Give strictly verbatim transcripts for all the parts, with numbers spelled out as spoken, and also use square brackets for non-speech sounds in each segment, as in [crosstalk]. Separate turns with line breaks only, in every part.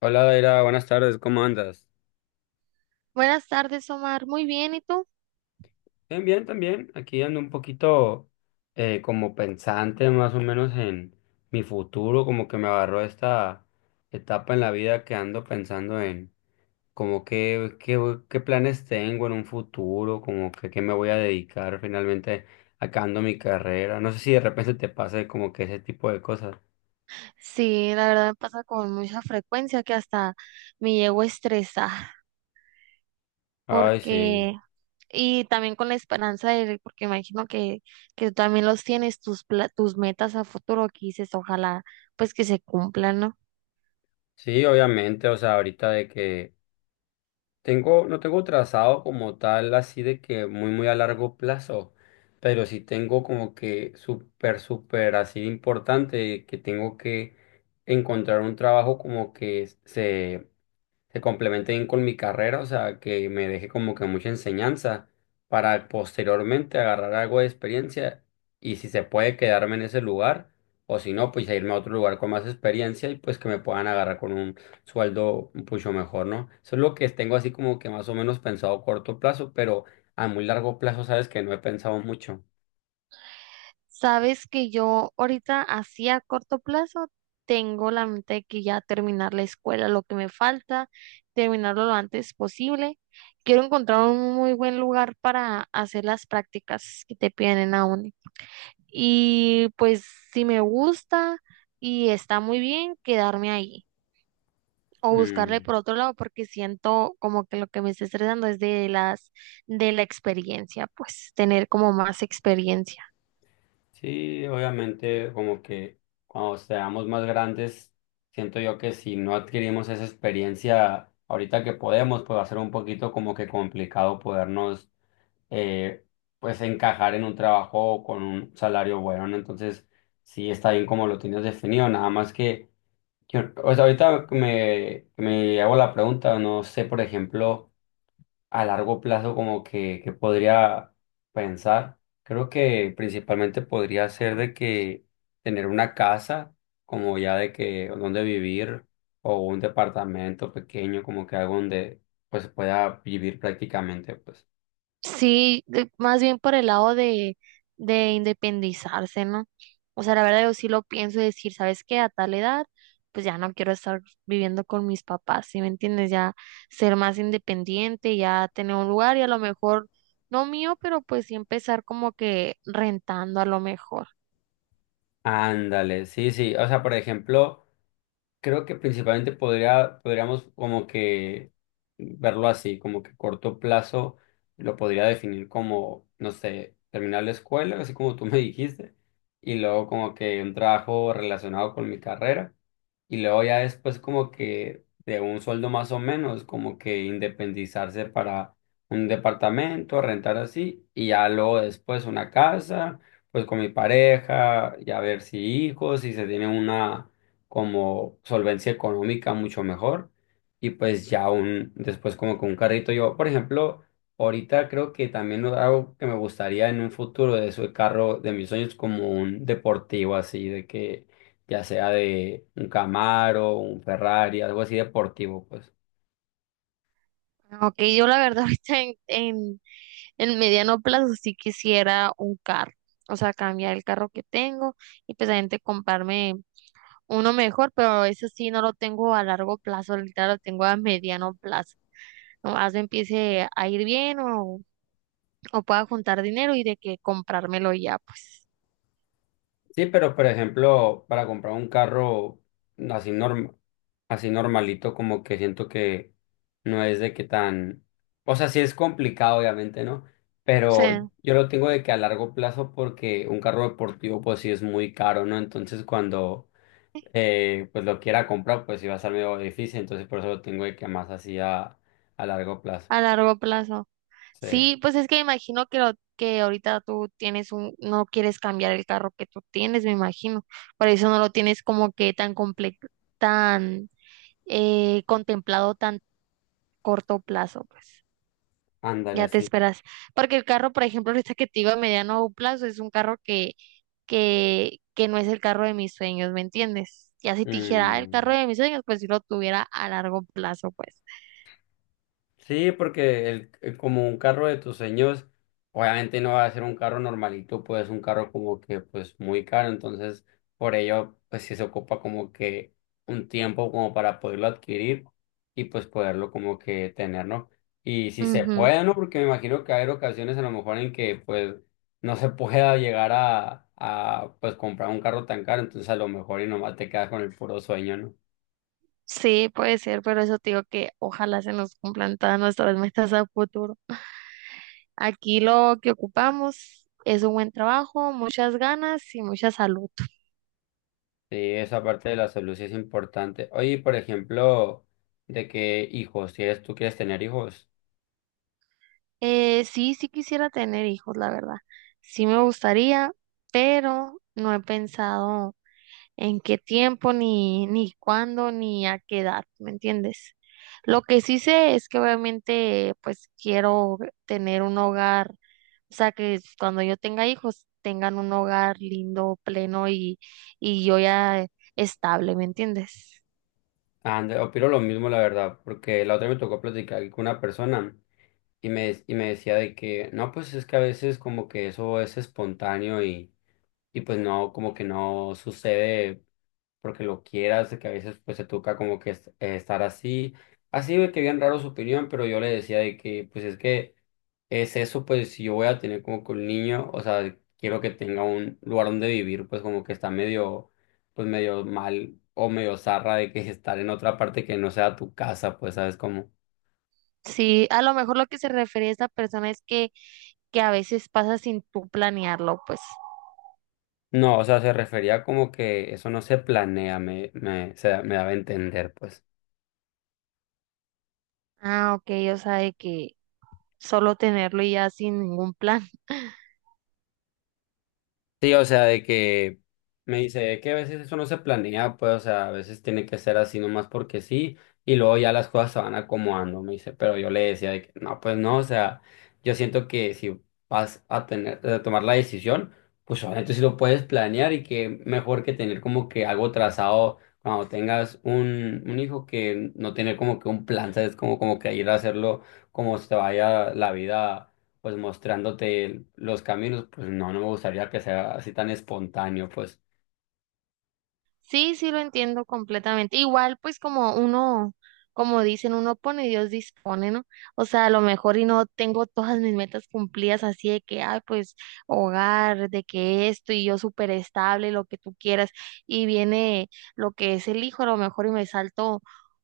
Hola, Daira, buenas tardes, ¿cómo andas?
Buenas tardes, Omar. Muy bien, ¿y tú?
Bien, bien, también. Aquí ando un poquito eh, como pensante más o menos en mi futuro, como que me agarró esta etapa en la vida que ando pensando en como qué, qué, qué planes tengo en un futuro, como que qué me voy a dedicar finalmente acabando mi carrera. No sé si de repente te pase como que ese tipo de cosas.
Sí, la verdad me pasa con mucha frecuencia que hasta me llego a estresar
Ay, sí.
porque y también con la esperanza de porque imagino que que tú también los tienes tus pla- tus metas a futuro que dices, ojalá pues que se cumplan, ¿no?
Sí, obviamente, o sea, ahorita de que tengo, no tengo trazado como tal, así de que muy, muy a largo plazo, pero sí tengo como que súper, súper así importante que tengo que encontrar un trabajo como que se se complemente bien con mi carrera, o sea, que me deje como que mucha enseñanza para posteriormente agarrar algo de experiencia y si se puede quedarme en ese lugar o si no, pues a irme a otro lugar con más experiencia y pues que me puedan agarrar con un sueldo un mucho mejor, ¿no? Eso es lo que tengo así como que más o menos pensado a corto plazo, pero a muy largo plazo sabes que no he pensado mucho.
Sabes que yo ahorita así a corto plazo tengo la mente de que ya terminar la escuela, lo que me falta, terminarlo lo antes posible. Quiero encontrar un muy buen lugar para hacer las prácticas que te piden en la uni. Y pues si me gusta y está muy bien, quedarme ahí o buscarle
Mm.
por otro lado porque siento como que lo que me está estresando es de las de la experiencia, pues tener como más experiencia.
Sí, obviamente, como que cuando seamos más grandes, siento yo que si no adquirimos esa experiencia ahorita que podemos, pues va a ser un poquito como que complicado podernos, eh, pues encajar en un trabajo con un salario bueno, ¿no? Entonces, sí está bien como lo tienes definido, nada más que, yo- o sea, ahorita que me, que me hago la pregunta, no sé, por ejemplo a largo plazo como que, que podría pensar. Creo que principalmente podría ser de que tener una casa, como ya de que donde vivir, o un departamento pequeño, como que algo donde pues pueda vivir prácticamente, pues.
Sí, de- más bien por el lado de, de independizarse, ¿no? O sea, la verdad yo sí lo pienso y decir, ¿sabes qué? A tal edad, pues ya no quiero estar viviendo con mis papás, ¿sí me entiendes? Ya ser más independiente, ya tener un lugar y a lo mejor, no mío, pero pues sí empezar como que rentando a lo mejor.
Ándale, sí, sí. O sea, por ejemplo. Creo que principalmente podría, podríamos como que verlo así, como que corto plazo lo podría definir como, no sé, terminar la escuela, así como tú [laughs] me dijiste, y luego como que un trabajo relacionado con mi carrera, y luego ya después como que de un sueldo más o menos, como que independizarse para un departamento, rentar así, y ya luego después una casa, pues con mi pareja, ya ver si hijos, si se tiene una como solvencia económica mucho mejor y pues ya un después como con un carrito yo por ejemplo ahorita creo que también no, algo que me gustaría en un futuro de su carro de mis sueños como un deportivo así de que ya sea de un Camaro un Ferrari algo así deportivo pues.
Aunque yo la verdad [laughs] ahorita en, en, en mediano plazo sí quisiera un carro, o sea, cambiar el carro que tengo y pues a gente comprarme uno mejor, pero eso sí no lo tengo a largo plazo, literal lo tengo a mediano plazo. Nomás me empiece a ir bien o, o pueda juntar dinero y de que comprármelo ya, pues,
Sí, pero por ejemplo, para comprar un carro así norm- así normalito, como que siento que no es de que tan, o sea, sí es complicado, obviamente, ¿no?
o
Pero
sea,
yo lo tengo de que a largo plazo, porque un carro deportivo, pues sí es muy caro, ¿no? Entonces cuando eh, pues lo quiera comprar, pues sí va a ser medio difícil, entonces por eso lo tengo de que más así a, a largo plazo.
a largo plazo.
Sí,
Sí, pues es que imagino que lo que ahorita tú tienes un, no quieres cambiar el carro que tú tienes, me imagino. Por eso no lo tienes como que tan comple tan eh, contemplado tan corto plazo, pues.
ándale
Ya te
así.
esperas. Porque el carro, por ejemplo, ahorita que te digo a mediano plazo, es un carro que que, que no es el carro de mis sueños, ¿me entiendes? Ya si te dijera "Ah, el carro
Mm.
de mis sueños, pues si lo tuviera a largo plazo, pues".
Sí, porque el, eh, como un carro de tus sueños, obviamente no va a ser un carro normalito, pues un carro como que pues muy caro, entonces por ello pues sí se ocupa como que un tiempo como para poderlo adquirir y pues poderlo como que tener, ¿no? Y si se
Ujú.
puede, ¿no? Porque me imagino que hay ocasiones a lo mejor en que pues no se [laughs] pueda llegar a, a pues comprar un carro tan caro, entonces a lo mejor y nomás te quedas con el puro sueño, ¿no?
Sí, puede ser, pero eso te digo que ojalá se nos cumplan todas nuestras metas a futuro. Aquí lo que ocupamos es un buen trabajo, muchas ganas y mucha salud.
Sí, esa parte de la salud sí es importante. Oye, por ejemplo, de que hijos, si es, tú quieres tener hijos,
Eh, sí, sí quisiera tener hijos, la verdad. Sí me gustaría, pero no he pensado en qué tiempo, ni, ni cuándo, ni a qué edad, ¿me entiendes? Lo que sí sé es que obviamente pues quiero tener un hogar, o sea, que cuando yo tenga hijos tengan un hogar lindo, pleno y, y yo ya estable, ¿me entiendes?
ande- opino lo mismo, la verdad, porque la otra me tocó platicar con una persona y me, y me decía de que, no, pues es que a veces como que eso es espontáneo y y pues no, como que no sucede porque lo quieras, de que a veces pues se toca como que es- eh, estar así, así de que bien raro su opinión, pero yo le decía de que pues es que es eso, pues si yo voy a tener como que un niño, o sea, quiero que tenga un lugar donde vivir, pues como que está medio, pues medio mal o medio zarra de que [laughs] estar en otra parte que no sea tu casa, pues sabes cómo.
Sí, a lo mejor lo que se refiere a esa persona es que, que a veces pasa sin tú planearlo, pues.
No, o sea, se refería como que eso no se planea, me, me, se, me daba a entender, pues.
Ah, ok, o sea, de que solo tenerlo y ya sin ningún plan. [laughs]
Sí, o sea, de que me dice que a veces eso no se planea, pues, o sea, a veces tiene que ser así nomás porque sí, y luego ya las cosas se van acomodando, me dice, pero yo le decía de que no, pues no, o sea, yo siento que si vas a tener, a tomar la decisión, pues obviamente sí lo puedes planear y que mejor que tener como que algo trazado cuando tengas un, un hijo que no tener como que un plan, ¿sabes? Como, como que ir a hacerlo como se te vaya la vida pues mostrándote los caminos, pues no, no me gustaría que sea así tan espontáneo, pues.
Sí, sí lo entiendo completamente. Igual, pues como uno, como dicen, uno pone y Dios dispone, ¿no? O sea, a lo mejor y no tengo todas mis metas cumplidas así de que, ay, pues hogar, de que esto y yo súper estable, lo que tú quieras, y viene lo que es el hijo, a lo mejor y me salto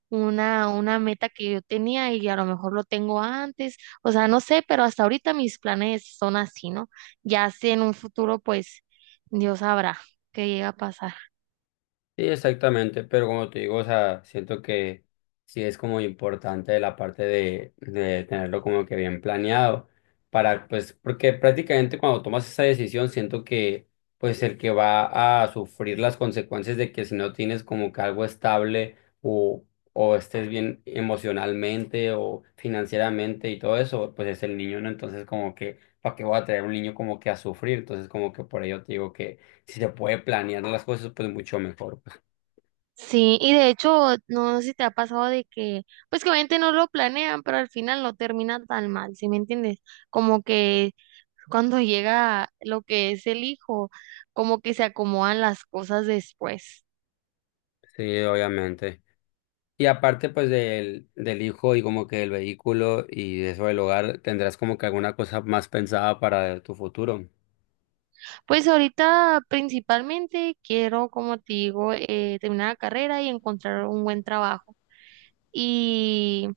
una, una meta que yo tenía y a lo mejor lo tengo antes, o sea, no sé, pero hasta ahorita mis planes son así, ¿no? Ya sé en un futuro, pues Dios sabrá qué llega a pasar.
Sí, exactamente, pero como te digo, o sea, siento que sí es como importante la parte de, de tenerlo como que bien planeado para, pues, porque prácticamente cuando tomas esa decisión, siento que, pues, el que va a sufrir las consecuencias de que si no tienes como que algo estable o, o estés bien emocionalmente o financieramente y todo eso, pues es el niño, ¿no? Entonces, como que, ¿para qué voy a traer un niño como que a sufrir? Entonces, como que por ello te digo que si se puede planear las cosas, pues mucho mejor, pues.
Sí, y de hecho, no sé si te ha pasado de que, pues que obviamente no lo planean, pero al final no termina tan mal, ¿sí me entiendes? Como que cuando [laughs] llega lo que es el hijo, como que se acomodan las cosas después.
Sí, obviamente. Y aparte, pues del, del hijo y como que el vehículo y eso del hogar, tendrás como que alguna cosa más pensada para tu futuro.
Pues ahorita principalmente quiero, como te digo, eh, terminar la carrera y encontrar un buen trabajo. Y,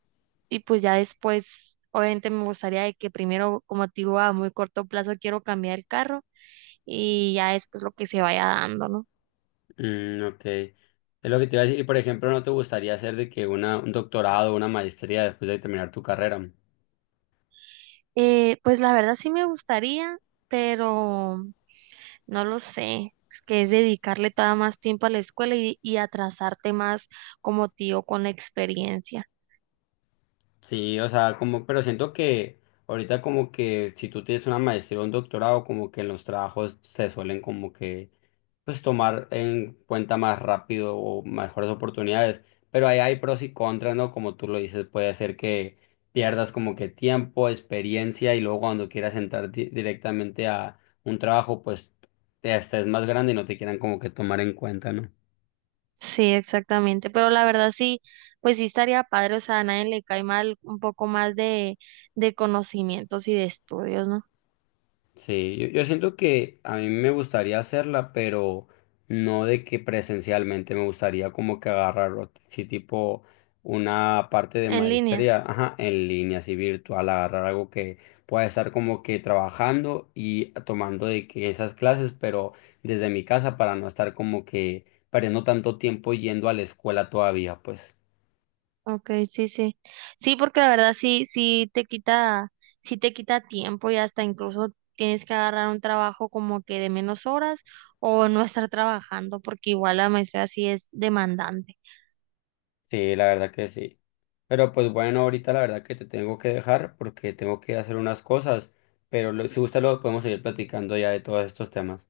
y pues ya después, obviamente me gustaría de que primero, como te digo, a muy corto plazo quiero cambiar el carro y ya es pues lo que se vaya dando, ¿no?
Mm, ok. Es lo que te iba a decir. Y por ejemplo, ¿no te gustaría hacer de que una, un doctorado, una maestría después de terminar tu carrera?
Eh, pues la verdad sí me gustaría, pero no lo sé. Es que es dedicarle todavía más tiempo a la escuela y, y atrasarte más como tío con la experiencia.
Sí, o sea, como, pero siento que ahorita como que si tú tienes una maestría o un doctorado, como que en los trabajos se suelen como que, pues tomar en cuenta más rápido o mejores oportunidades, pero ahí hay pros y contras, ¿no? Como tú lo dices, puede ser que pierdas como que tiempo, experiencia y luego cuando quieras entrar di- directamente a un trabajo, pues te estés más grande y no te quieran como que tomar en cuenta, ¿no?
Sí, exactamente. Pero la verdad sí, pues sí estaría padre, o sea, a nadie le cae mal un poco más de, de conocimientos y de estudios, ¿no?
Sí, yo, yo siento que a mí me gustaría hacerla, pero no de que presencialmente me gustaría como que agarrar, o t- sí, tipo una parte de
En línea.
maestría, ajá, en línea, así virtual, agarrar algo que pueda estar como que trabajando y tomando de que esas clases, pero desde mi casa para no estar como que perdiendo tanto tiempo yendo a la escuela todavía, pues.
Ok, sí, sí. Sí, porque la verdad sí, sí te quita, sí te quita tiempo y hasta incluso tienes que agarrar un trabajo como que de menos horas o no estar trabajando, porque igual la maestría sí es demandante.
Sí, la verdad que sí. Pero pues bueno, ahorita la verdad que te tengo que dejar porque tengo que hacer unas cosas, pero lo- si gusta lo podemos seguir platicando ya de todos estos temas.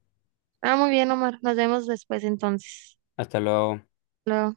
Ah, muy bien, Omar. Nos vemos después entonces.
Hasta luego.
Luego.